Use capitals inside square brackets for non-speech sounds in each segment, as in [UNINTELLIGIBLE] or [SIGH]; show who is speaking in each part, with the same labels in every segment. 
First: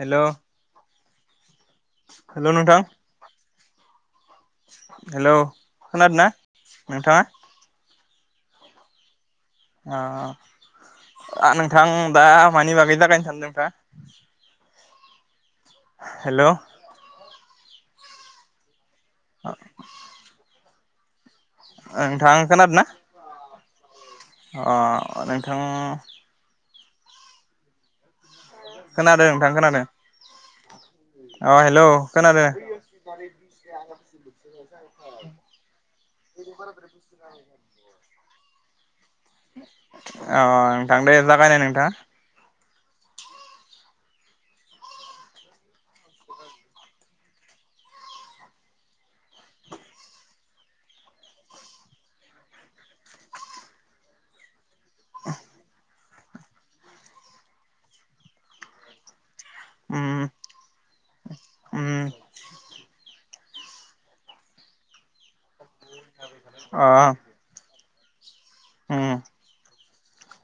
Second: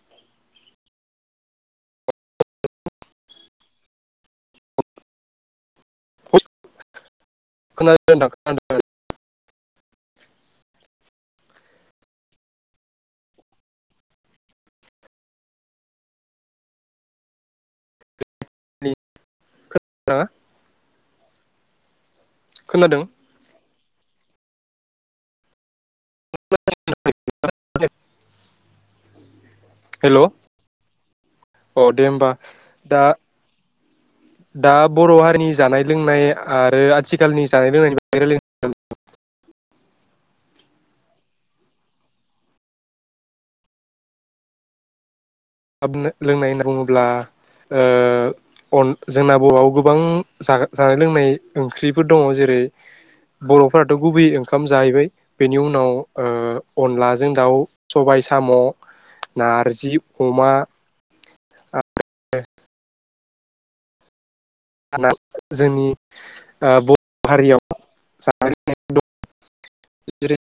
Speaker 1: हेल'। Hello नोंथां hello खोनादों ना नोंथाङा।
Speaker 2: खोनादों नोंथां खोनादों।
Speaker 1: ओ नोंथां दा मानि बागै राज्लायनो सानदों नोंथाङा। हेल'। आ।
Speaker 2: हो।
Speaker 1: आ। थां खोनादों ना। अ नोंथां।
Speaker 2: [UNINTELLIGIBLE]
Speaker 1: खोनादों। नोंथां खोनादों
Speaker 2: हेल'
Speaker 1: अ
Speaker 2: अ
Speaker 1: हेलौ
Speaker 2: दे होमबा
Speaker 1: खोनादों
Speaker 2: दा दा बर' हारिनि जानाय लोंनाय आरो आथिखालनि जानाय लोंनायनि बागै राज्लायनो। हेल' नोंथां।
Speaker 1: अ नोंथां दे जागायनाय नोंथाङा।
Speaker 2: हाब लोंनाय होनना बुङोब्ला जोंना बर'आव गोबां जानाय लोंनाय ओंख्रिफोर दङ जेरै बर'फोराथ' गुबै ओंख ओंखाम जाहैबाय बेनि उनाव। अनलाजों दाउ सबाय साम'। नारजि।
Speaker 1: उम
Speaker 2: अमा
Speaker 1: उम।
Speaker 2: [UNINTELLIGIBLE] जोंनि ओ
Speaker 1: अ
Speaker 2: बर' हारियाव जानाय लोंनाय दं
Speaker 1: उम
Speaker 2: जेरै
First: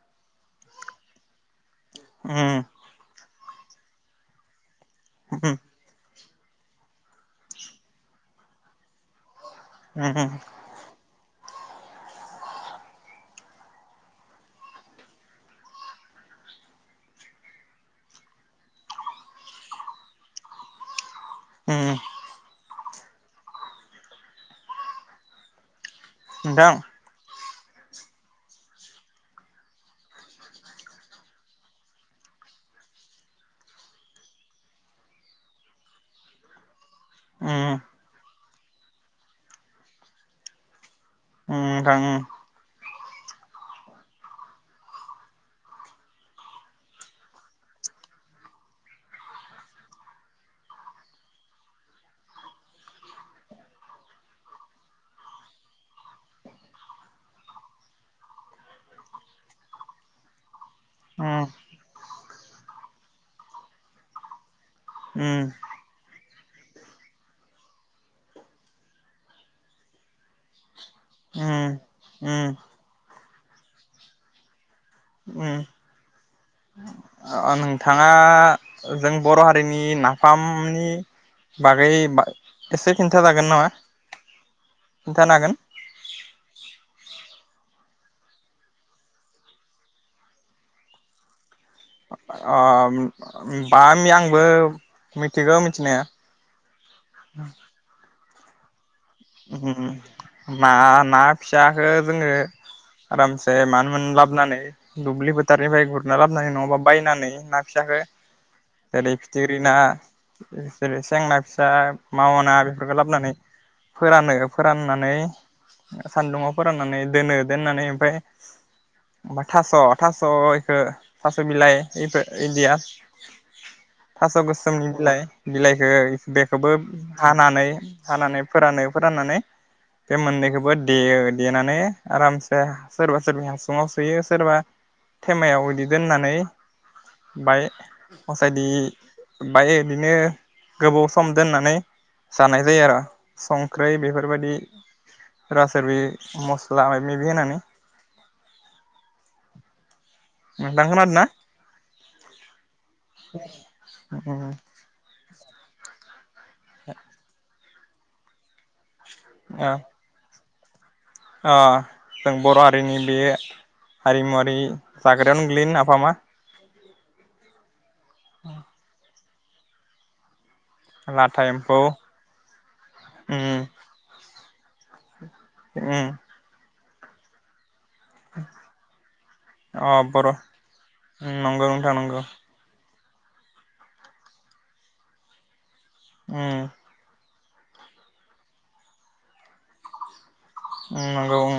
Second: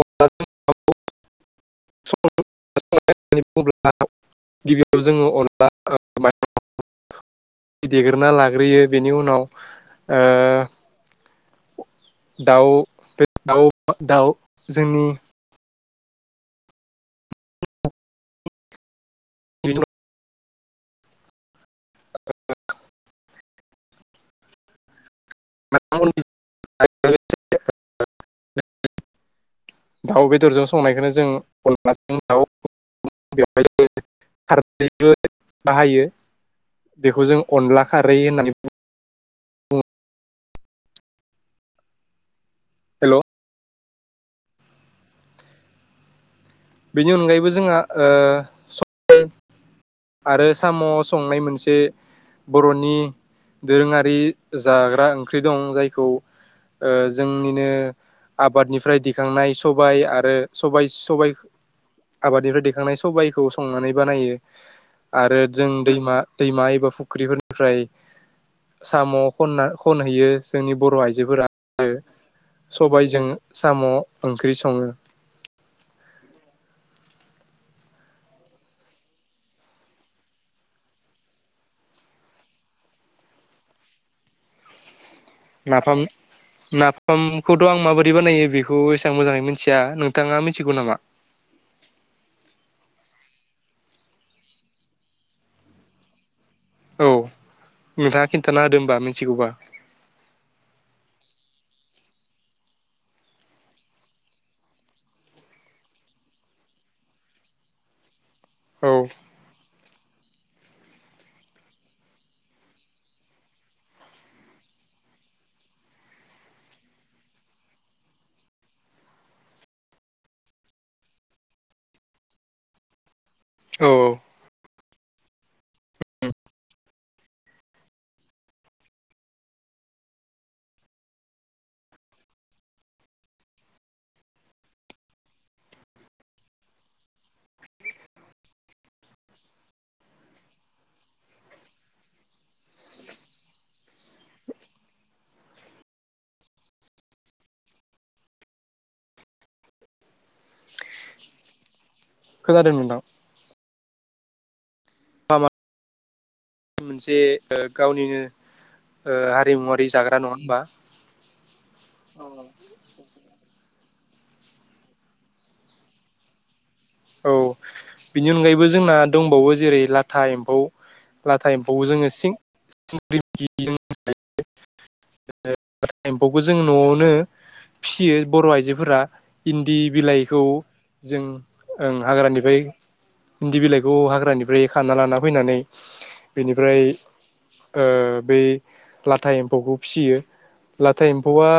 Speaker 2: अनला जों दाउ
Speaker 1: उम
Speaker 2: संनानै जानाय [UNINTELLIGIBLE] गिबियाव जोङो
Speaker 1: उम
Speaker 2: अनला [UNINTELLIGIBLE] देग्रोना लागोन ग्रोयो बेनि उनाव
Speaker 1: हम
Speaker 2: दाउ बे दाउ दाउ जोंनि बि
Speaker 1: उम
Speaker 2: औ [UNINTELLIGIBLE]
Speaker 1: नोंथां
Speaker 2: दाउ बेदरजों संनायखौनो जों अनलाजों दाउ बेवहायारै बाहायो। बेखौ जों
Speaker 1: उम
Speaker 2: अनला खारै होननानै
Speaker 1: उम थां उम
Speaker 2: हेल' बेनि अनगायैबो जोंहा ओ आरो साम' संनाय मोनसे बर'नि दोरोङारि जाग्रा ओंख्रि दं जायखौ ओ जोंनिनो आबादनिफ्राय दिखांनाय सबाय आरो सबाय सबाय आबादनिफ्राय देखांनाय सबाइखौ संनानै बानायो आरो
Speaker 1: उम
Speaker 2: जों दैमा दैमा एबा फुख्रिफोरनिफ्राय साम' खनना खनहैयो जोंनि बर' आइजोफोरा
Speaker 1: उम उम
Speaker 2: सबायजों साम' ओंख्रि सङो।
Speaker 1: उम नोंथाङा जों बर' हारिनि नाफामनि बागै एसे खिन्था जागोन नामा? खिन्थानो हागोन
Speaker 2: नाफाम नाफामखौथ' आं माबो ब्रै बानायनायो बेखौ एसेबां मोजाङै मिथिया नोंथाङा मिथिगौ नामा?
Speaker 1: अ बामि आंबो मिथिगौ मिथिनाया।
Speaker 2: औ नोंथां खिनथाना होदो होनबा मि
Speaker 1: मा ना फिसाखौ जोङो आरामसे मानो मोन लाबोनानै दुब्लि फोथारनिफ्राय गुरना लाबोनानै नङाबा बायनानै ना फिसाखो
Speaker 2: औ
Speaker 1: ओरै फिथिग्रि ना जेरै सेंना फिसा मावना बेफोरखौ लाबोनानै फोरानो फोराननानै ओ सान्दुंआव फोराननानै दोनो दोननानै ओमफाय ओमफाय थास' थास' इखो थास' बिलाइ इखो इदिया
Speaker 2: औ
Speaker 1: दास गोसो मनि बिलाइ बिलाइखो बेखोबो हानानै हानानै फोरानो फोराननानै बे मोननैखौबो देयो देनानै आरामसे सोरबा सोरबा हासुङाव सुयो सोरबा थेमायाव इदि दोननानै बाय हसायदि बाय इदिनो गोबाव सम दोननानै जानाय जायो आरो संख्रै बेफोरबायदि रासार मस्ला मायबा मायबि होनानै नोंथां खोनादोंना
Speaker 2: खोनादों नोंथां
Speaker 1: उम
Speaker 2: [UNINTELLIGIBLE] मोनसे ओ गावनिनो ओ हारिमुवारि जाग्रा नङा होमबा
Speaker 1: अ जों बर' हारिनि बे हारिमुवारि जाग्रायावनो गोलयो नाफामा
Speaker 2: औ बिनि अनगायैबो जोंना दंबावो जेरै लाथा एम्फौ लाथा एम्फौखौ जोङो सिं [UNINTELLIGIBLE]
Speaker 1: उम
Speaker 2: [INAUDIBLE] [UNINTELLIGIBLE]
Speaker 1: उम
Speaker 2: लांदां एम्फौखौ जोङो न'आवनो नो फिसियो बर' आइजोफोरा इन्दि
Speaker 1: अ बर'
Speaker 2: बिलाइखौ जों
Speaker 1: उम नंगौ
Speaker 2: ओं
Speaker 1: नोंथां नंगौ
Speaker 2: हाग्रानिफाय इन्दि बिलाइखौ हाग्रानिफ्राय खाना लाना फैनानै
Speaker 1: उम
Speaker 2: बेनिफ्राय ओ बै लाथा एम्फौखौ फिसियो
Speaker 1: उम
Speaker 2: लाथा
Speaker 1: नंगौ
Speaker 2: एम्फौआ
Speaker 1: उम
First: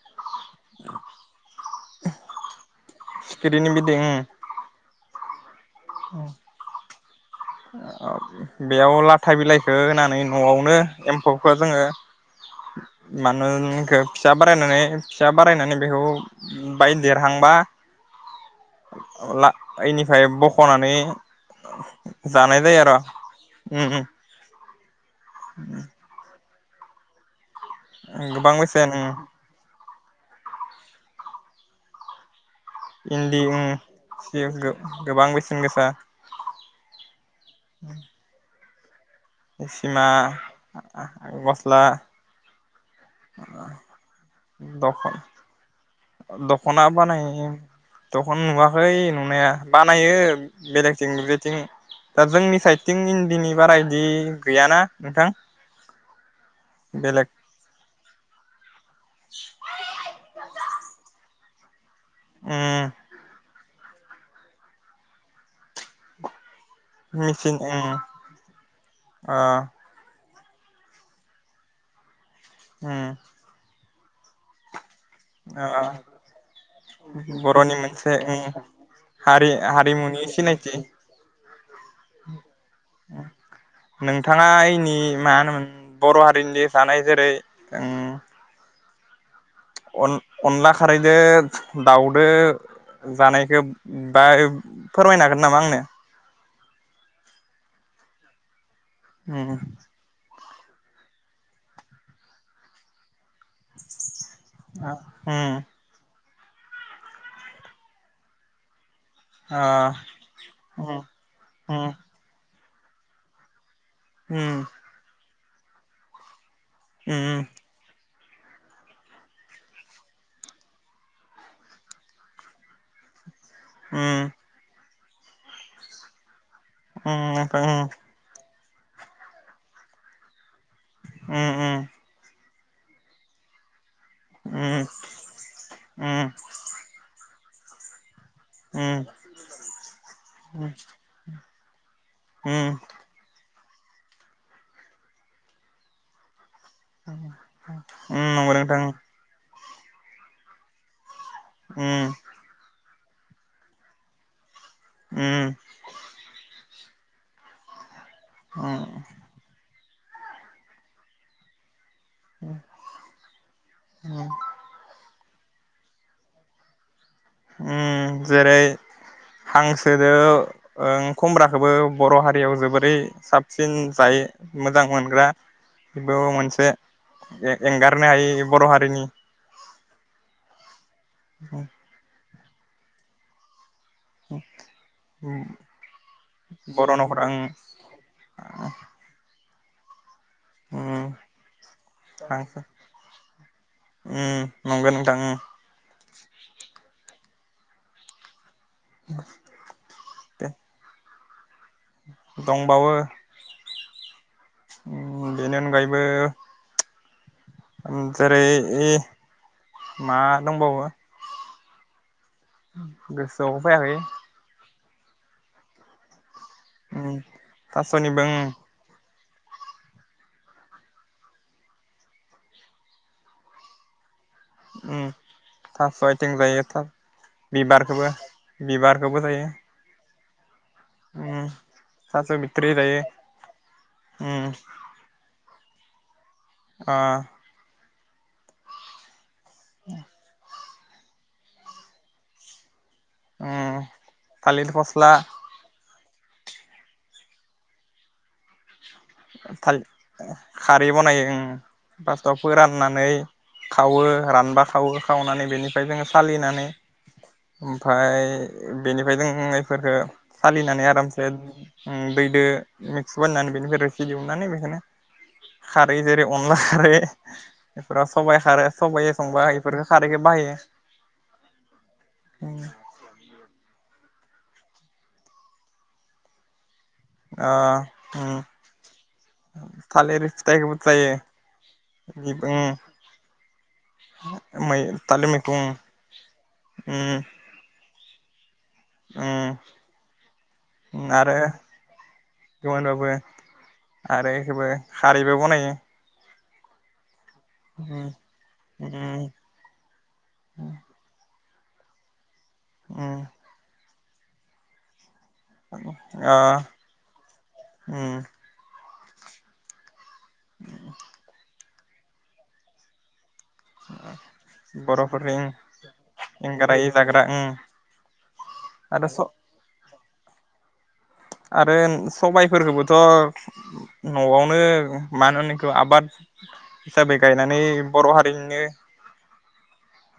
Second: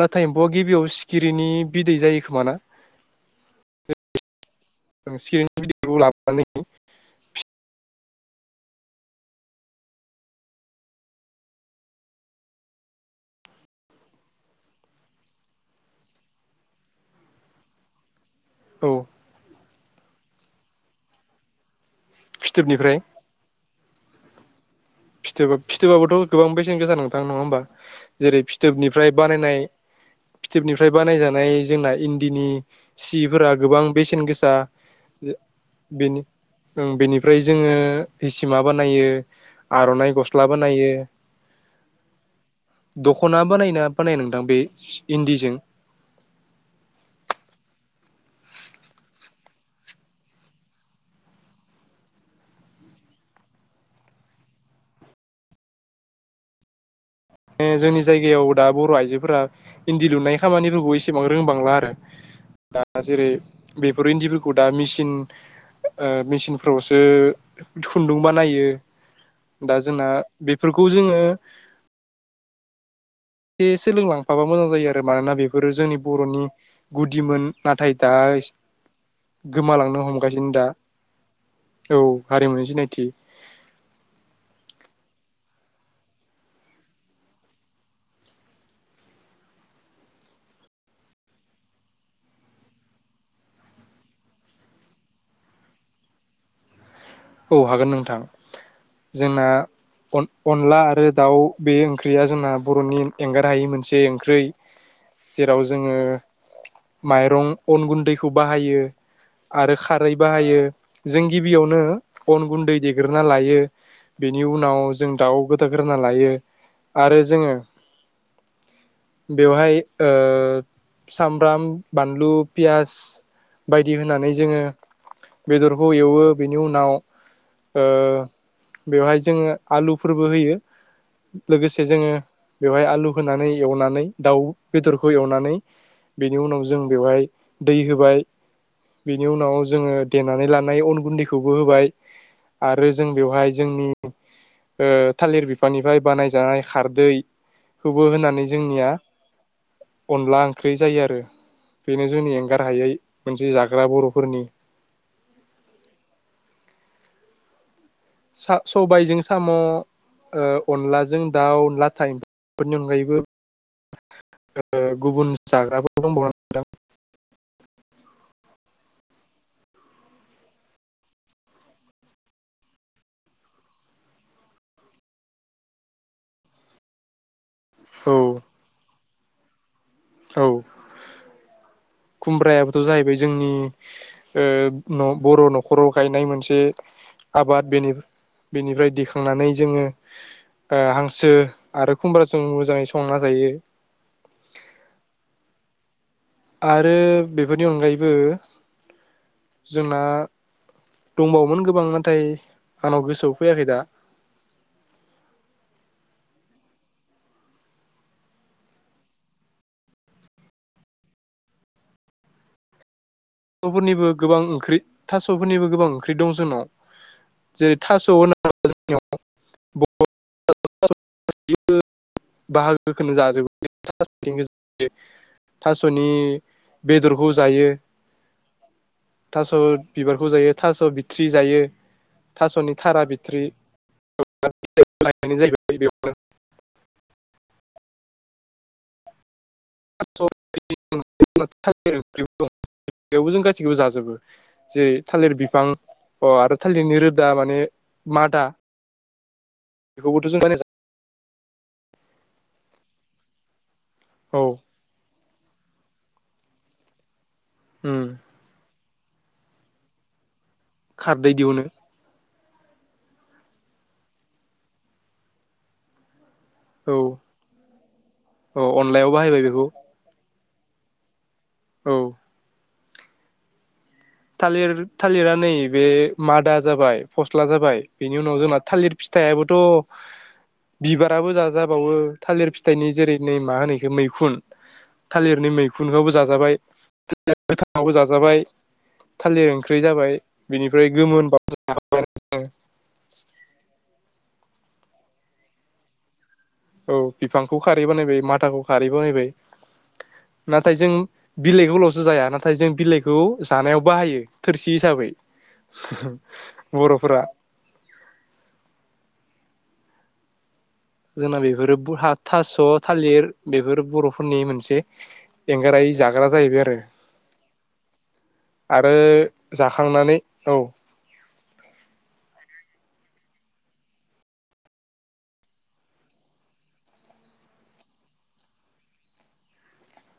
Speaker 2: ला था एमफौआ गिबियाव सिखिरिनि बिदै जायो खोमा ना
Speaker 1: सिखिरिनि बिदै उम
Speaker 2: ओं सिखिरि नि बिदैखौ लाबोनानै [INAUDIBLE]
Speaker 1: आ बेयाव लाथा बिलाइखो होनानै न'आवनो एम्फौखौ जोङो मानो इनखो फिसा बारायनानै फिसा बारायनानै बेखौ बाय देरहांबा
Speaker 2: औ
Speaker 1: ला इनिफाय बख खनानै जानाय जायो आरो
Speaker 2: फिथोबनिफ्राय
Speaker 1: ओम।
Speaker 2: फिथोबा फिथोबाबोथ' गोबां बेस सेन गोसा नथां नङा होनबा।
Speaker 1: उम
Speaker 2: जेरै
Speaker 1: गोबां बेसेन
Speaker 2: फिथोबनिफ्राय
Speaker 1: उम
Speaker 2: बानायनाय फिथोबनिफ्राय बानायजानाय जोंना इन्दिनि
Speaker 1: इन्दि
Speaker 2: सिफोरा
Speaker 1: उम
Speaker 2: गोबां बेसेन
Speaker 1: सि
Speaker 2: गोसा।
Speaker 1: गोबां बेसेन गोसा
Speaker 2: बेनि बेनिफ्राय जोङो हिसिमा बानायो।
Speaker 1: सिमा
Speaker 2: आर'नाइ गस्ला बानायो
Speaker 1: गस्ला
Speaker 2: दख'ना बानायो ना बानाय नोंथां बे
Speaker 1: दखन
Speaker 2: इन्दिजों?
Speaker 1: दख'ना बानायो दख'ना नुवाखै नुनाया। बानायो बेलेगथिं बेेथिं दा जोंनि साइडथिं इन्दिनि बारा बिदि गैयाना नोंथां। बेलेग
Speaker 2: ए जोंनि जायगायाव दा बर' आइजोफोरा इन्दि लुनायनि खामानिफोरखौ एसेबां रोंबां नुआ आरो। दा
Speaker 1: उम
Speaker 2: जेरै बेफोर इन्दिफोरखौ दा मिसिन ओ मिसिन फोरावसो
Speaker 1: मेचिन उम
Speaker 2: खुन्दुं बानायो
Speaker 1: ओ
Speaker 2: दा जोंना बेफोरखौ जोङो
Speaker 1: उम
Speaker 2: सोलोंलांफाबा मोजां जायो आरो। आरो मानोना बेफोरो
Speaker 1: ओ
Speaker 2: जोंनि बर'नि गुदिमोन
Speaker 1: बर'नि
Speaker 2: नाथाय दा
Speaker 1: मोनसे
Speaker 2: एस
Speaker 1: उम हारि
Speaker 2: गोमालांनो
Speaker 1: हारिमुनि
Speaker 2: हमगासिनो दा
Speaker 1: सिनायथि
Speaker 2: । औ हारिमुनि सिनायथि।
Speaker 1: नोंथाङा इनि मा होनोमोन बर' हारिनि जानाय जेरै ओं अन अनला खारैदो दाउदो जानायखौ बा फोरमायनो हागोन नामा आंनो?
Speaker 2: औ हागोन नोंथां। जोंना
Speaker 1: उम उम
Speaker 2: अन अनला आरो दाउ बे ओंख्रिया जोंना बर'नि एंगार हायि मोनसे ओं ख्रै जेराव जोङो माइरं अन गुन्दैखौ बाहायो।
Speaker 1: आ
Speaker 2: आरो खारै बाहायो
Speaker 1: उम
Speaker 2: । जों गिबियावनो
Speaker 1: उम
Speaker 2: अन गुन्दै देग्रोना लायो। बेनि उनाव जों दाउ गो दाग्रोना लायो।
Speaker 1: उम
Speaker 2: आरो जोङो बेवहाय ओ सामब्राम बानलु पियास बायदि होननानै जोङो बेदरखौ एवो बेनि उनाव
Speaker 1: उम नोंथां
Speaker 2: ओ
Speaker 1: उम
Speaker 2: बेवहाय जोङो आलुफोरबो होयो। लोगोसे जोङो बेवहाय आलु होनानै एवनानै दाउ
Speaker 1: उम
Speaker 2: बेदरखौ एवनानै
Speaker 1: उम
Speaker 2: बेनि उनाव जों बेवहाय दै होबाय । बिनि उनाव जोङो देनानै लानाय अन गुन्दैखौ बो होबाय ।
Speaker 1: उम
Speaker 2: आरो जों बेवहाय जोंनि ओ थालिर बिफांनिफ्राय बानायजानाय खारदैखौबो
Speaker 1: उम
Speaker 2: होनानै
Speaker 1: नंगौ नोंथां
Speaker 2: जोंनिया अनला ओंख्रै जायो आरो । बेनो
Speaker 1: उम
Speaker 2: जोंनि एंगार हायै मोनसे जाग्रा बर'फोरनि
Speaker 1: उम उम
Speaker 2: सा-सबायजों साम' ओ अनलाजों दाउ अनला टाइमफोरनि अनगायैबो ओ गुबुन जाग्राबो दंबाव [UNINTELLIGIBLE]
Speaker 1: उम जेरै हांसोजो उम खमब्राखौबो बर' हारियाव जोबोरै साबसिन जायो मोजां मोनग्रा बेबो मोनसे ए-एंगारनो
Speaker 2: औ
Speaker 1: हायि बर' हारिनि
Speaker 2: औ
Speaker 1: उम
Speaker 2: खुमब्रायाबोथ' जाहैबाय जोंनि उह न-बर' न'खराव गायनाय मोनसे
Speaker 1: बर' न'खर आं
Speaker 2: आबाद बेनि-बिनिफ्राय दिखांनानै जोंङो ओ हांसो आरो खुमब्राजों मोजांङै संना जायो ।
Speaker 1: नंगौ नोंथां
Speaker 2: आरो बेफोरनि अनगायैबो जोंना
Speaker 1: दे
Speaker 2: दंबावो मोन गोब बां नाथाय आंनाव गोसोआव फैयाखै दा ।
Speaker 1: उम बेनि अनगायैबो उम जेरै इ मा दंबावो? होम
Speaker 2: गुबुननिबो गोबां ओंख्रि थास'फोरनिबो गोबां ओंख्रि दं जोंनाव जेरै थास'
Speaker 1: थास'निबो
Speaker 2: होना [UNINTELLIGIBLE] जोंनिआव [UNINTELLIGIBLE] बाहागोखोनो जाजोबो जों थास [UNINTELLIGIBLE]
Speaker 1: थास'
Speaker 2: थास'नि बेदरखौ जायो ।
Speaker 1: बा बिबारखौबो जायो।
Speaker 2: बिबारखौ जायो। थास' बिथ्रि जायो
Speaker 1: थास' बिथ्रि
Speaker 2: थास'नि
Speaker 1: जायो
Speaker 2: थारा बिथ्रि जा। [UNINTELLIGIBLE]
Speaker 1: अ।
Speaker 2: थास'। [UNINTELLIGIBLE] बेयावबो जों गासैखौबो जाजोबो
Speaker 1: थालिर
Speaker 2: जेरै
Speaker 1: फस्ला
Speaker 2: थालिर बिफां। अ आरो थालिरनि रोदा माने मादा।
Speaker 1: थाल
Speaker 2: बेखौबोथ' जों बानाय
Speaker 1: खारै बनायो। ओम फास्टआव फोराननानै। खावो
Speaker 2: औ
Speaker 1: रानबा खावो खावनानै। बेनिफ्राय जोङो सालिनानै।
Speaker 2: उम
Speaker 1: ओमफ्राय बेनिफ्राय जों नै फोरखो। सालिनानै आरामसे
Speaker 2: खारदै दिहुनो
Speaker 1: ओम दैदो। मिक्स बनायनानै बेनिफ्राय रो। दिहुनानै बेखौनो खारै जेरै। अनला खारै
Speaker 2: औ
Speaker 1: बेफोराव सबाइ
Speaker 2: औ
Speaker 1: खारो
Speaker 2: अनलायाव
Speaker 1: सबाइ
Speaker 2: बाहायबाय
Speaker 1: संबा
Speaker 2: बेखौ
Speaker 1: इफोरफोर खारैखो बाहायो।
Speaker 2: औ
Speaker 1: उम [INAUDIBLE]
Speaker 2: थालिर थालिरा नै बे मादा जाबाय फस्ला
Speaker 1: ओ
Speaker 2: जाबाय बेनि
Speaker 1: उम
Speaker 2: उनाव जोंना थालिर फिथाइयाबोथ'
Speaker 1: थालिर फिथाइखौबो जायो
Speaker 2: बिबाराबो जाजाबावो थालिर
Speaker 1: उम
Speaker 2: फिथाइनि जेरै नै मा होनो इखो मैखुन
Speaker 1: मै थालिर
Speaker 2: थालिरनि
Speaker 1: मैखुं
Speaker 2: मैखुनखौबो जाजाबाय।
Speaker 1: उम
Speaker 2: आवबो जाजाबाय। थालिर
Speaker 1: उम
Speaker 2: ओंख्रि जाबाय बिनिफ्राय
Speaker 1: आरो
Speaker 2: गोमोनब जाबाय।
Speaker 1: गोमोनबाबो आरो बेखौबो खारैबो बनायो।
Speaker 2: औ। बिफांखौ
Speaker 1: ओ
Speaker 2: खारै बानायबाय मादाखौ खारै बानायबाय नाथाय जों। बिलाइ खौलवसो जाया नाथा थाय जों बिलाइखौ जानायाव बाहायो। थो
Speaker 1: आ
Speaker 2: जोंना बेफोरो बहा थास' थालिर बेफोर बर'फोरनि मोनसे
Speaker 1: बर'फोरनि
Speaker 2: एंगारायै जाग्रा जाहैबाय आरो
Speaker 1: एंगारायै जाग्रा
Speaker 2: आरो जाखांनानै औ
Speaker 1: आरो सबायफोरखौबोथ' न'आवनो मानोनिखौ आबाद हिसाबै गायनानै बर' हारिनिनो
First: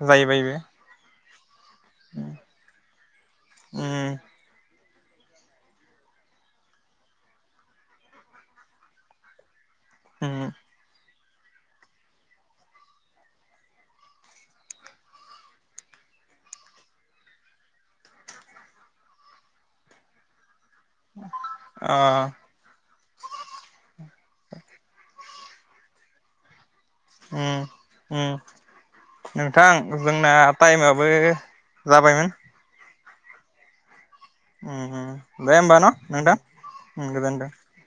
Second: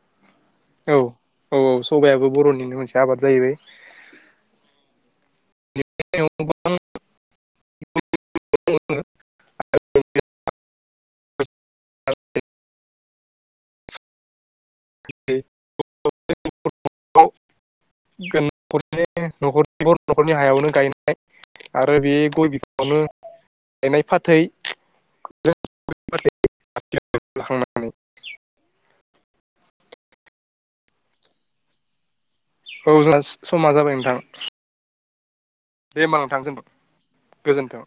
Speaker 1: जाहैबायबो
Speaker 2: औ औ औ सबायाबो बर'निनो मोनसे आबाद जाहैबाय [INAUDIBLE]
Speaker 1: ओ
Speaker 2: [INAUDIBLE] [INAUDIBLE] [INAUDIBLE] हायावनो गायनाय आरो बे
Speaker 1: अ
Speaker 2: गय बि नो गायनाय फाथै [INAUDIBLE]
Speaker 1: औ
Speaker 2: लाखांनानै
Speaker 1: औ नोंथां जोंना टाइमाबो जाबायमोन
Speaker 2: औ जोंना समा जाबाय नोंथां
Speaker 1: ओ ओ दे ओमबा न नोंथां ओं गोजोनथों
Speaker 2: गोजोन्थों